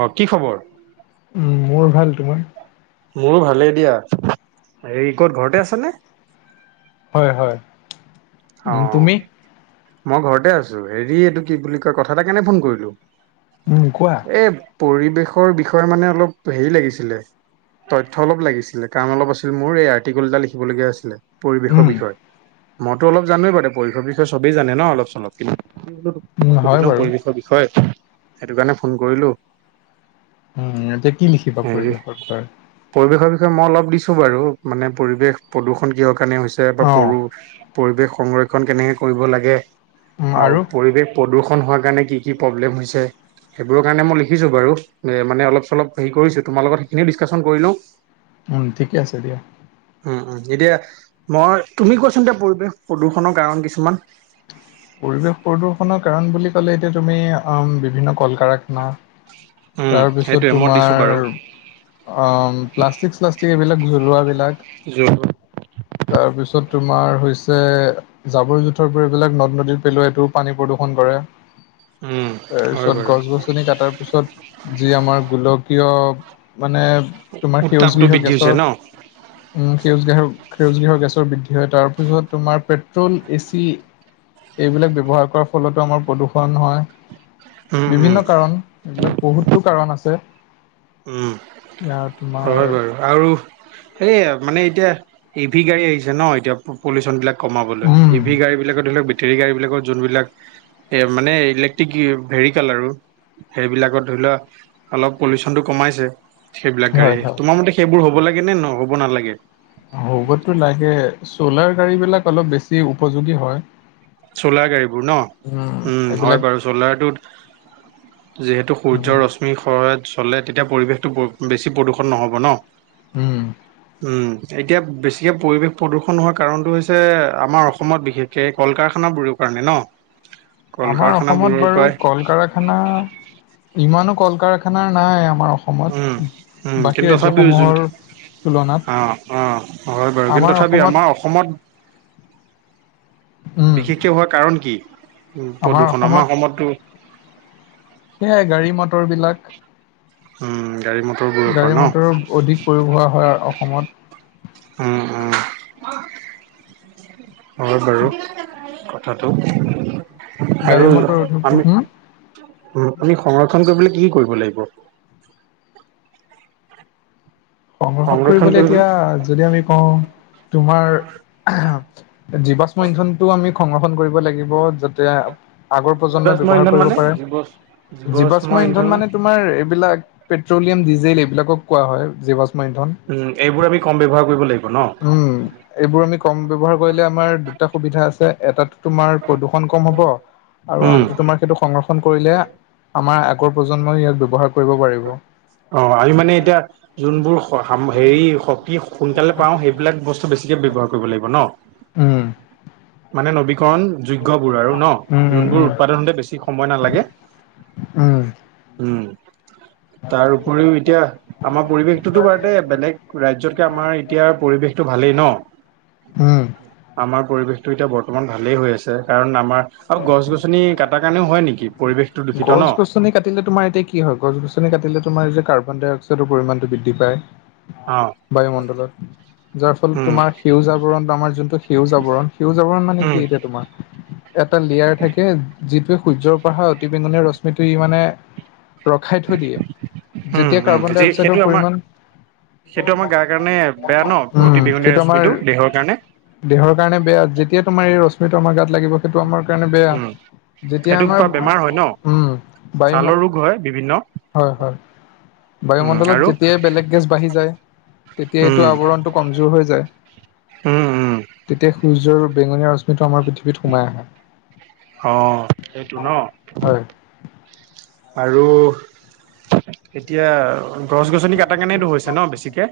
অহ, কি খবৰ? মোৰ ভাল। তোমাৰ? মোৰো ভালেই দিয়া। এই ক'ত ঘৰতে আছানে? হয়, হয়। উম, অহ, তুমি? মই ঘৰতে আছোঁ। হেৰি এইটো কি বুলি কয় কথা এটা কাৰণে ফোন কৰিলোঁ। উম, কোৱা? এ, পৰিৱেশৰ বিষয়ে মানে অলপ হেৰি লাগিছিলে। তথ্য অলপ লাগিছিলে, কাম অলপ আছিল মোৰ, এই আৰ্টিকুল এটা লিখিবলগীয়া আছিলে উম, পৰিৱেশৰ বিষয়ে। তই অলপ জান'ৱেই বাৰু দে পৰিশৰ বিষয়ে, চবেই জানে ন' অলপ চলপ কিন উম, মই সুধি হয় লওঁ বাৰু। পৰিৱেশৰ বিষয়ে সেইটো কাৰণে ফোন কৰিলোঁ। হুম, এতিয়া কি লিখিবা পৰিৱেশৰ বিষয়ে? পৰিৱেশৰ বিষয়ে মই অলপ দিছোঁ বাৰু মানে পৰিৱেশ প্ৰদূষণ কিহৰ কাৰণে হৈছে বা অ', পৰো পৰিৱেশ সংৰক্ষণ কেনেকৈ কৰিব লাগে আৰু পৰিৱেশ প্ৰদূষণ হোৱাৰ কাৰণে কি কি প্ৰব্লেম হৈছে। সেইবোৰৰ কাৰণে মই লিখিছোঁ বাৰু মানে অলপল হেৰি কৰিছোঁ, তোমাৰ লগত সেইখিনি ডিছকাচন কৰি লওঁ। উম, ঠিকে আছে দিয়া। উম, উম, এতিয়া মই তুমি কোৱাচোন এতিয়া পৰিৱেশ প্ৰদূষণৰ কাৰণ কিছুমান? পৰিৱেশ প্ৰদূষনৰৰ কাৰণ বুলি ক'লে এতিয়া তুমি বিভিন্ন কল কাৰখানা উম তাৰপিছত সেইটোৱে মই দিছোঁ তোমাৰ বাৰু অ' প্লাষ্টিক শ্লাষ্টিক এইবিলাক জৰুৱাবিলাক। যোৰ তাৰপিছত তোমাৰ হৈছে জাবৰ জোথ থৰ পৰিবিলাক নদ নদীত পেলোৱাই এইটোও পানী প্ৰদূষণ কৰে, উম হয় তাৰপিছত বাৰু গছ গছ গছনি কাটাৰ পিছত যি আমাৰ গোলকীয় মানে তোমাৰ সেউজ উত্তাপটো গৃহ বৃদ্ধি হৈছে গেছৰ ন উম, সেউজ গ্ৰেহ সেউজ গৃহৰ গেছৰ বৃদ্ধি হয় তাৰপিছত তোমাৰ পেট্ৰল এচি এইবিলাক ব্যৱহাৰ কৰাৰ ফলতো আমাৰ প্ৰদূষণ হয়। উম উম বিভিন্ন কাৰণ, এইবিলাক বহুতো কাৰণ আছে। উম, এতিয়া তোমাৰ হয় বাৰু। আৰু এয়ে মানে এতিয়া এ ভি গাড়ী আহিছে ন' এতিয়া পলিউচনবিলাক কমাবলৈ, উম ইভি গাড়ীবিলাক ধৰি লক বেটেৰী গাড়ীবিলাকত যোনবিলাক মানে ইলেট্ৰিক ভেহিকেল আৰু সেইবিলাকত ধৰি লোৱা অলপ পলিউচন চনটো কমাইছে সেইবিলাক হয় গাড়ীয়ে, হয় তোমাৰ মতে সেইবোৰ হ'ব লাগে নে নহ'ব নালাগে? হ'বটো লাগে, চ'লাৰ গাড়ীবিলাক অলপ বেছি উপযোগী হয়। চ'লাৰ গাড়ীবোৰ ন' উম, হয় বাৰু চ'লাৰটোত যিহেতু উম সূৰ্যৰ ৰশ্মি সহায়ত চলে তেতিয়া পৰিৱেশটো বেছি প্ৰদূষণ নহ'ব ন'? উম। উ, এতিয়া বেছিকে পৰিবেশ প্ৰদূষণ হোৱাৰ কাৰণটো হৈছে আমাৰ অসমত বিশেষকে কল কাৰখা নাবোৰৰ কাৰণে ন'? কল আমাৰ অসমত কাৰখানাবোৰৰ বাৰু পৰাই কল কাৰখানা ইমানো কল কাৰখানা নাই, আমাৰ অস উম, উম, সমত বাকী কিন্তু তথাপিও যোন ৰাজ্যসমূহৰ তুলনাত অ', অ' হয় বাৰু কিন্তু আমাৰ তথাপি অসমত আমাৰ অসমত উম বিশেষকে হোৱাৰ কাৰণ কি? উ, প্ৰদূষণ আমাৰ অসমতো সেয়াই গাড়ী মটৰবিলাক। উম, গাড়ী মটৰবোৰ ন'? কৰি বোৱা হয় আৰু অসমত। উম, উম, হয় বাৰু। কথাটো গাড়ী আৰু মটৰ অধিক আমি হম উ, আমি সংৰক্ষন কৰিবলৈ কি কি কৰিব লাগিব? সংৰক্ষন কৰিবলৈ এতিয়া যদি আমি কওঁ তোমাৰ জীৱাশ্ম ইন্ধনটো আমি সংৰক্ষণ কৰিব লাগিব য'ত যে আগৰ প্ৰজন্মই জীৱাশ্ম ব্যৱহাৰ ইন্ধন কৰিব মানে পাৰে। জীৱ জীৱাশ্ম ইন্ধন মানে তু তোমাৰ এইবিলাক পেট্ৰলিয়াম, ডিজেল এইবিলাকক কোৱা হয় জীৱাষ্ম ইন্ধন। উম, এইবোৰ আমি কম ব্যৱহাৰ কৰিব লাগিব ন'? উম, এইবোৰ আমি কম ব্যৱহাৰ কৰিলে আমাৰ দুটা সুবিধা আছে এটাত তোমাৰ প্ৰদূষণ কম হ'ব আৰু উম, আনটো তোমাৰ সেইটো সংৰক্ষণ কৰিলে আমাৰ আগৰ প্ৰজন্মই ইয়াক ব্যৱহাৰ কৰিব পাৰিব। অ', আমি মানে এতিয়া যোনবোৰ হেৰি শক্তি সোনকালে পাওঁ সেইবিলাক বস্তু বেছিকে ব্যৱহাৰ কৰিব লাগিব ন'? উম। মানে নবীকৰণ যোগ্যবোৰ আৰু উম, ন' উম, যোনবোৰ উম, উৎপাদন হতে বেছি সময় নালাগে উম, উম। তাৰ উপৰিও এতিয়া আমাৰ পৰিৱেশটোতো বাৰুতে বেলেগ ৰাজ্যতকে আমাৰ এতিয়া পৰিৱেশতটো ভালেই ন'? উম। আমাৰ পৰিৱেশটো এতিয়া বৰ্তমান ভালেই হৈ আছে কাৰণ আমাৰ আৰু গছ গছনি কটাৰ কাৰণেও হয় নেকি পৰিৱেশটো দূষিত ন'? গছ গছনি কাটিলে তোমাৰ এতিয়া কি হয় গছ গছনি কাটিলে তোমাৰ যে কাৰ্বন ডাইঅক্সাইডৰ পৰিমাণটো বৃদ্ধি পায়। অ', বায়ুমণ্ডলৰ। যাৰ ফলত উম, তোমাৰ সেউজ আবৰণ আমাৰ যোনটো সেউজ আবৰণ সেউজ আবৰণ মানে উম, কি এতিয়া তোমাৰ এটা লেয়াৰ থাকে যিটোৱে সূৰ্যৰ পা অহা অতি বেঙুনীয়া ৰশ্মিটো ই মানে ৰখাই থৈ দিয়ে উম, যেতিয়া উম, কাৰ্বন যি ডাই সেইটো অক্সাইডৰ আমাৰ পৰিমাণ সেইটো আমাৰ গাৰ কাৰণে বেয়া ন অতি উম, বেঙুনীয়া সেইটো আমাৰ ৰশ্মিটো দেহৰ কাৰণে দেহৰ কাৰণে বেয়া যেতিয়া তোমাৰ এই ৰশ্মিটো আমাৰ গাত লাগিব সেইটো আমাৰ কাৰণে বেয়া উম যেতিয়া সেইটো আমাৰ পৰা বেমাৰ হয় ন উম বায়ু ছালৰ ৰোগ হয় বিভিন্ন হয় হয়। উম বায়ুমণ্ডলত আৰু যেতিয়াই বেলেগ গেছ বাঢ়ি যায় উম তেতিয়াইো আৱৰণটো কমজোৰ হৈ যায়। উম, উম। তেতিয়া সূৰ্যৰ বেঙনীয়া ৰশ্মিটো আমাৰ পৃথিৱীত সোমাই আহে। অ', সেইটো ন? হয় আৰু এতিয়া গছ গছনি কটাৰ কাৰণেতো হৈছে ন বেছিকে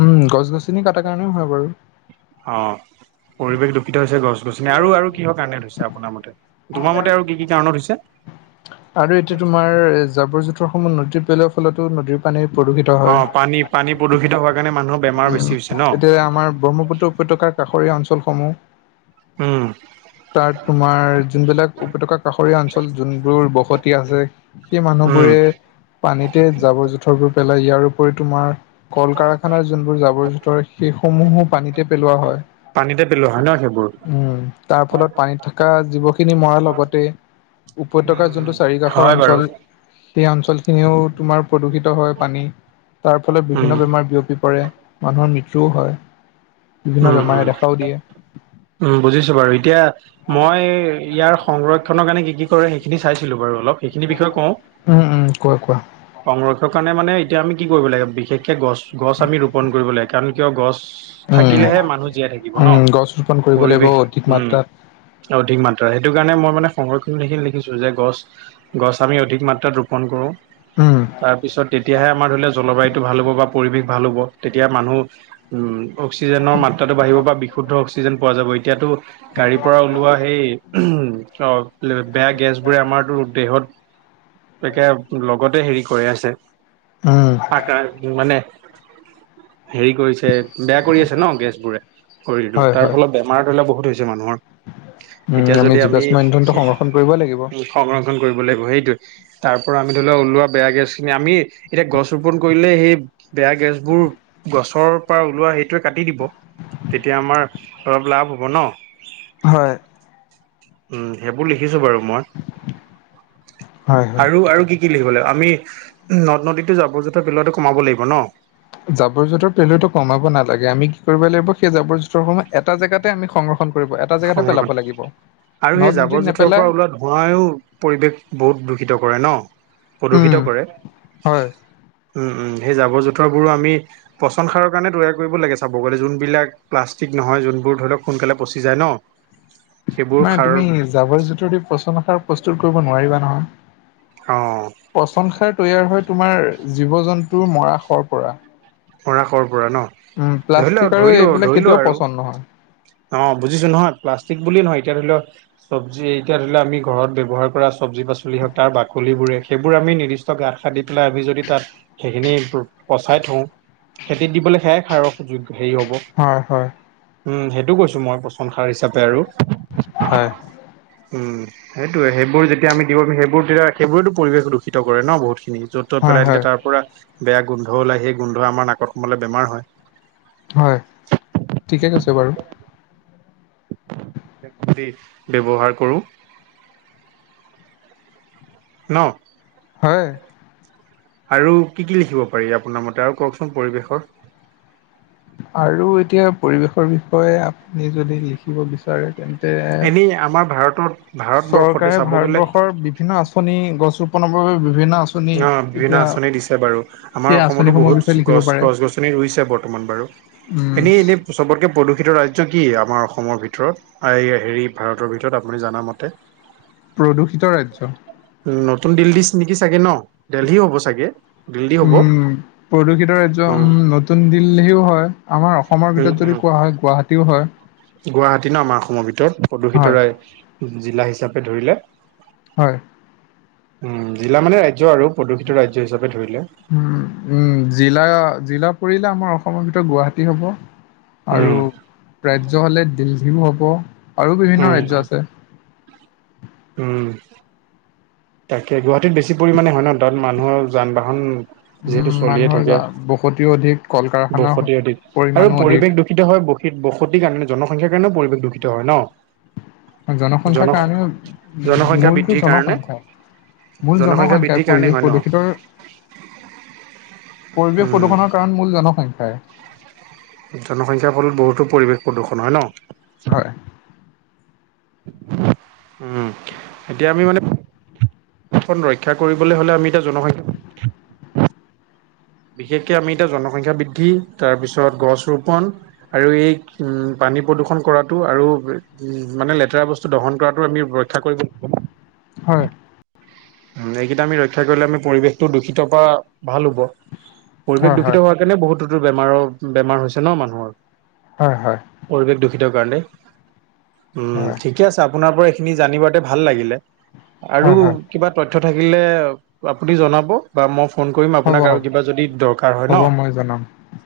উম, গছ গছনি কটাৰ কাৰণেও হয় বাৰু। অ', পৰিৱেশ দুূষিত হৈছে গছ গছনি আৰু আৰু কিহৰ কাৰণে হৈছে আপোনাৰ মতে। তোমাৰ মতে আৰু কি কি কাৰণত হৈছে। আৰু এতিয়া তোমাৰ এ জাবৰ জোঁথৰ সমূহ নদীত পেলোৱাৰ ফলতো নদীৰ পানী প্ৰদূষিত অ হয় পানী পানী প্ৰদূষিত হোৱাৰ কাৰণে মানুহৰ বেমাৰ উম, বেছি হৈছে ন এতিয়া আমাৰ ব্ৰহ্মপুত্ৰ উপত্যকাৰ কাষৰীয়া অঞ্চলসমূহ উম তাত তোমাৰ যোনবিলাক উপত্যকা কাষৰীয়া অঞ্চল যোনবোৰ ব সতি আছে সেই উম মানুহবোৰে পানীতে জাবৰ জোথৰবোৰ পেলাই ইয়াৰ উপৰি তোমাৰ কল কাৰখানাৰ যোনবোৰ জাবৰ জোথৰ সেইসমূহো পানীতে পেলোৱা হয়। পানি পেলো উম, তাৰ ফলত পানীত থকা জীৱ খিনি মৰাৰ লগতে উপত্যকাৰ উম যোনটো উম [unintelligible] ৰ কাষৰ হয় বাৰু অঞ্চল সেই অঞ্চলখিনিও তোমাৰ প্ৰদূষিত হয় পানী। তাৰ ফলত উম বিভিন্ন বেমাৰ বিয়পি পৰে মানুহৰ মৃত্যুও হয়। বিভিন্ন উম, বেমাৰে উম, দেখাও দিয়ে উম, বুজিছো বাৰু এতিয়া মই ইয়াৰ সংৰক্ষনৰৰ কাৰণে কি কি কৰে সেইখিনি চাইছিলো বাৰু অলপ। সেইখিনি বিষয়ে কওঁ। উম, উম, কোৱা, কোৱা, সংৰক্ষৰ কাৰণে মানে এতিয়া আমি কি কৰিব লাগে বিশেষকে গছ গছ আমি ৰোপন কৰিব লাগে কাৰণ কিয় গছ উম। থাকিলেহে মানুহ জীয়াই থাকিব ন উম, গছ ৰোপন কৰিব লাগিব পৰিৱেশ অধিক উম। মাত্ৰাত, অধিক মাত্ৰা সেইটো কাৰণে মই মানে সংৰক্ষণ সেইখিনি লিখিছো যে গছ গছ আমি অধিক মাত্ৰাত ৰোপণ কৰোঁ। উম, তাৰপিছত তেতিয়াহে আমাৰ ধৰি লও জলবায়ুতটো ভাল হ'ব বা পৰিৱেশ ভাল হ'ব, তেতিয়া মানুহ। উম্, অক্সিজেনৰ মাত্ৰাটো বাঢ়িব বা বিশুদ্ধ অক্সিজেন পোৱা যাব। এতিয়াতো গাড়ীৰ পৰা ওলোৱা সেই বেয়া গেছবোৰে আমাৰতো দেহত একে লগতে হেৰি কৰি আছে। উম্। আকৰা মানে হেৰি কৰিছে। বেয়া কৰি আছে ন, গেছবোৰে শৰীৰটোৰ। হয়, তাৰ হয়, ফলত বেমাৰ ধৰিলোৱা বহুত হৈছে মানুহৰ। উম, এতিয়া যদি আমি, জীৱাশ্ম ইন্ধনটো সংৰক্ষণ কৰিব লাগিব। সংৰক্ষণ কৰিব লাগিব। সেইটো। তাৰ পৰা আমি ধৰি লোৱা ওলোৱা বেয়া গেছ খিনি, আমি এতিয়া গছ ৰোপন কৰিলে সেই বেয়া গেছবোৰ, গছৰ পৰা ওলোৱা সেইটোৱে কাটি দিব, তেতিয়া আমাৰ অলপ লাভ হ'ব ন। হয়। উম্, সেইবোৰ লিখিছো বাৰু মই। হয়, হয়, আৰু আৰু কি কি লিখিব লাগিব। আমি নদ-নদীতো জাবৰ-জোথৰ পেলোৱাটো কমাব লাগিব ন। জাবৰ-জোঁথৰ পেলোৱাতো কমাব নালাগে, আমি কি কৰিব লাগিব, সেই জাবৰ-জোঁথৰ সমূহ এটা জেগাতে আমি সংৰ ক্ষণ কৰিব এটা এটা জেগাতে সংৰক্ষণ পেলাব লাগিব। আৰু সেই নদ নদীত জাবৰ-জোঁথৰৰ নেপেলাই, পৰা ওলোৱা ধোঁৱাইও, পৰিৱেশ বহুত দূষিত কৰে ন। উম। প্ৰদূষিত কৰে। হয়। উম্, উম্। সেই জাবৰ-জোঁথৰবোৰো আমি পচন সাৰৰ কাৰণে তৈয়াৰ কৰিব লাগে চাব গ'লে। যোনবিলাক প্লাষ্টিক নহয়, যোনবোৰ ধৰি লক সোনকালে প যায় ন সেইবোৰ মানে সাৰ তুমি, জাবৰ-জোঁথৰ দি পচন সাৰ প্ৰস্তুত কৰিব নোৱাৰিবা নহয়। অ', পচন সাৰ তৈয়াৰ হয় তোমাৰ জীৱ-জন্তুৰ মৰাশৰ পৰা। মৰাশৰ পৰা ন, উম, প্লাষ্টিক ধৰিলোৱা, আৰু ধৰিলোঁ এইবিলাক ধৰিলোঁ কেতিয়াও আৰু পচন্দ নহয়। অ', বুজিছোঁ নহয়। প্লাষ্টিবোলিয়ে নহয় এতিয়া ধৰি লওঁ চব্জি, এতিয়া ধৰি লোৱা আমি ঘৰত ব্যৱহাৰ কৰা চব্জি পাচলি হওঁক, তাৰ বাকলিবোৰে সেইবোৰ আমি নিৰ্দিষ্ট গাত খান্দি পেলাই আমি যদি তাত সেইখিনি পচাই থওঁ খেতিত দিবলৈ সেয়াই খাৰৰ য হেৰি হ'ব হয় হয়। উম্, সেইটো কৈছোঁ মই, পচন সাৰ হিচাপে আৰু হয়। উম্ সেইটোয়ে, সেইবোৰ যেতিয়া আমি দিব পাৰিম। সেইবোৰে তেতিয়া সেইবোৰটো পৰিৱেশ দূষিত কৰে ন বহুতখিনি য'ত ত হয়, পেলাই হয়, দিলে তাৰ পৰা বেয়া গোন্ধ ওলায়, সেই গোন্ধ আমাৰ নাকত সোমালে বেমাৰ হয়্ হয়, ঠিকে কৈছে বাৰু ব্যৱহাৰ কৰোঁ। ন। হয়। আৰু কি কি লিখিব পাৰি আপোনাৰ মতে, আৰু কওঁকচোন পৰিৱেশৰ আৰু এতিয়া পৰিৱেশৰ বিষয়ে আপুনি যদি লিখিব বিচাৰে তেন্তে এনেই আমাৰ ভাৰতত ভ চৰকাৰে ভাৰতবৰ্ষৰ বিভিন্ন আঁচনি, গছ ৰোপনৰ বাবে বিভিন্ন আঁচনি অ', বিভিন্ন এতিয়া আঁচনি দিছে বাৰু সেই আমাৰ অসমতো আঁচনিসমূহৰ বিষয়ে বহুত লিখিব গছ, গছ-গছনি ৰুইছে। বৰ্তমান বাৰু উম্। এনেই, এনেই চবতকৈ প্ৰদূষিত ৰাজ্য কি আমাৰ অসমৰ ভিতৰত হেৰি, ভাৰতৰ ভিতৰত আপুনি জনামতে প্ৰদূষিত ৰাজ্য, উ নতুন দিল্লী নেকি চাগে ন, দেলহিও হ'ব চাগে। দিল্লী হ'ব উম, প্ৰদূষিত ৰাজ্য উম, নতুন দিল্লীও হয়। আমাৰ অসমৰ উম ভিতৰত উম যদি কোৱা হয় গুৱাহাটীও হয়। গুৱাহাটী ন আমাৰ অসমৰ ভিতৰত, হয়, প্ৰদূষিতৰাই জিলা হিচাপে ধৰিলে। হয়। উম, জিলা মানে ৰাজ্য আৰু প্ৰদূষিত ৰাজ্য হিচাপে ধৰিলে। উম উম, জিলা, জিলা পৰিলে আমাৰ অসমৰ ভিতৰত গুৱাহাটী হ'ব। আৰু, উম ৰাজ্য হ'লে দিল্লীও হ'ব, আৰু বিভিন্ন উম উম ৰাজ্্য আছে। উম। তাকে গুৱাহাটীত বেছি পৰিমাণে হয় ন তাত মানুহৰ যান- বাহন যিহেতু উম, চলিয়ে মানুহৰ থাকে, জা- বসতিও অধিক কল কাৰখানাৰ বসতি অধিক, আৰু পৰিমাণো অধিক পৰিৱেশ দু ূষিত হয় ব বসতিৰ কাৰণে জনসংখ্যাৰ কাৰণেও পৰিৱেশ দূষিত হয় ন। জন জনসংখ্যাৰ কাৰণে, জনসংখ্যা মূলটো বৃদ্ধিৰ কাৰণে জনসংখ্যাই। মূল জনসংখ্যা জনসংখ্যাৰ বৃদ্ধিৰ কাৰণে পৰিৱেশ হয় ন প্ৰদূষিতৰ, পৰিৱেশ উম প্ৰদূষণত াণ মূল জনসংখ্যাই। জনসংখ্যাৰ ফলত বহুতো পৰিৱেশ প্ৰদূষণ হয় ন। হয়। উম, এতিয়া আমি মানে খন ৰক্ষা কৰিবলৈ হ'লে আমি এতিয়া জনসংখ্যা বিশেষকে আমি এতিয়া জনসংখ্যা বৃদ্ধি তাৰপিছত গছ ৰোপন আৰু এই উ পানী প্ৰদূষণ কৰাতটো আৰু উ মানে লেতেৰা বস্তু দহন কৰাটো আমি ৰক্ষ [unintelligible] হয়। এইকেইটা আমি ৰক্ষা কৰিলে আমি পৰিৱেশটো দূষিত পৰা ভাল হব, পৰিৱেশ হয় হয় দূষিত হোৱাত সকাৰণে বহুতোতো বেমাৰৰ, বেমাৰ হৈছে ন মানুহৰ। হয় হয়। পৰিৱেশ দূষিত কাৰণে, উম হয় ঠিকে আছে। আপোনাৰ পৰা এইখিনি জানিবতে ভাল লাগিলে, আৰু হয় হয় কিবা তথ্য থাকিলে, আপুনি জনাব। বা মই ফোন কৰিম হ'ব আপোনাক আৰু হ'ব কিবা যদি দৰকাৰ হয় ন, হ'ব মই জনাম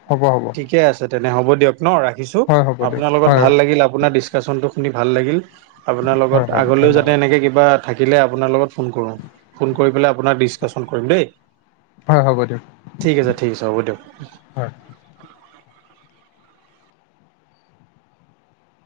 হ'ব হ'ব ঠিকে আছে। আচ্ছা, তেনে হ'ব দিয়ক ন ৰাখিছোঁ, হয় হ'ব দিয়ক আপোনাৰ লগত হয় ভাল লাগিল আপোনাৰ ডিছকাশচনটো শুনি ভাল লাগিল। আপোনাৰ লগত, হয় হয় আগলৈও যাতে ধন্যবাদ এনেকে কিবা থাকিলে আপোনাৰ লগত ফোন, কৰো ফোন কৰি পেলাই আপোনাক ডিচকাচন কৰিম দেই। হয় হ'ব দিয়ক। ঠিক আছে, ঠিক আছে, হ'ব দিয়ক। হয়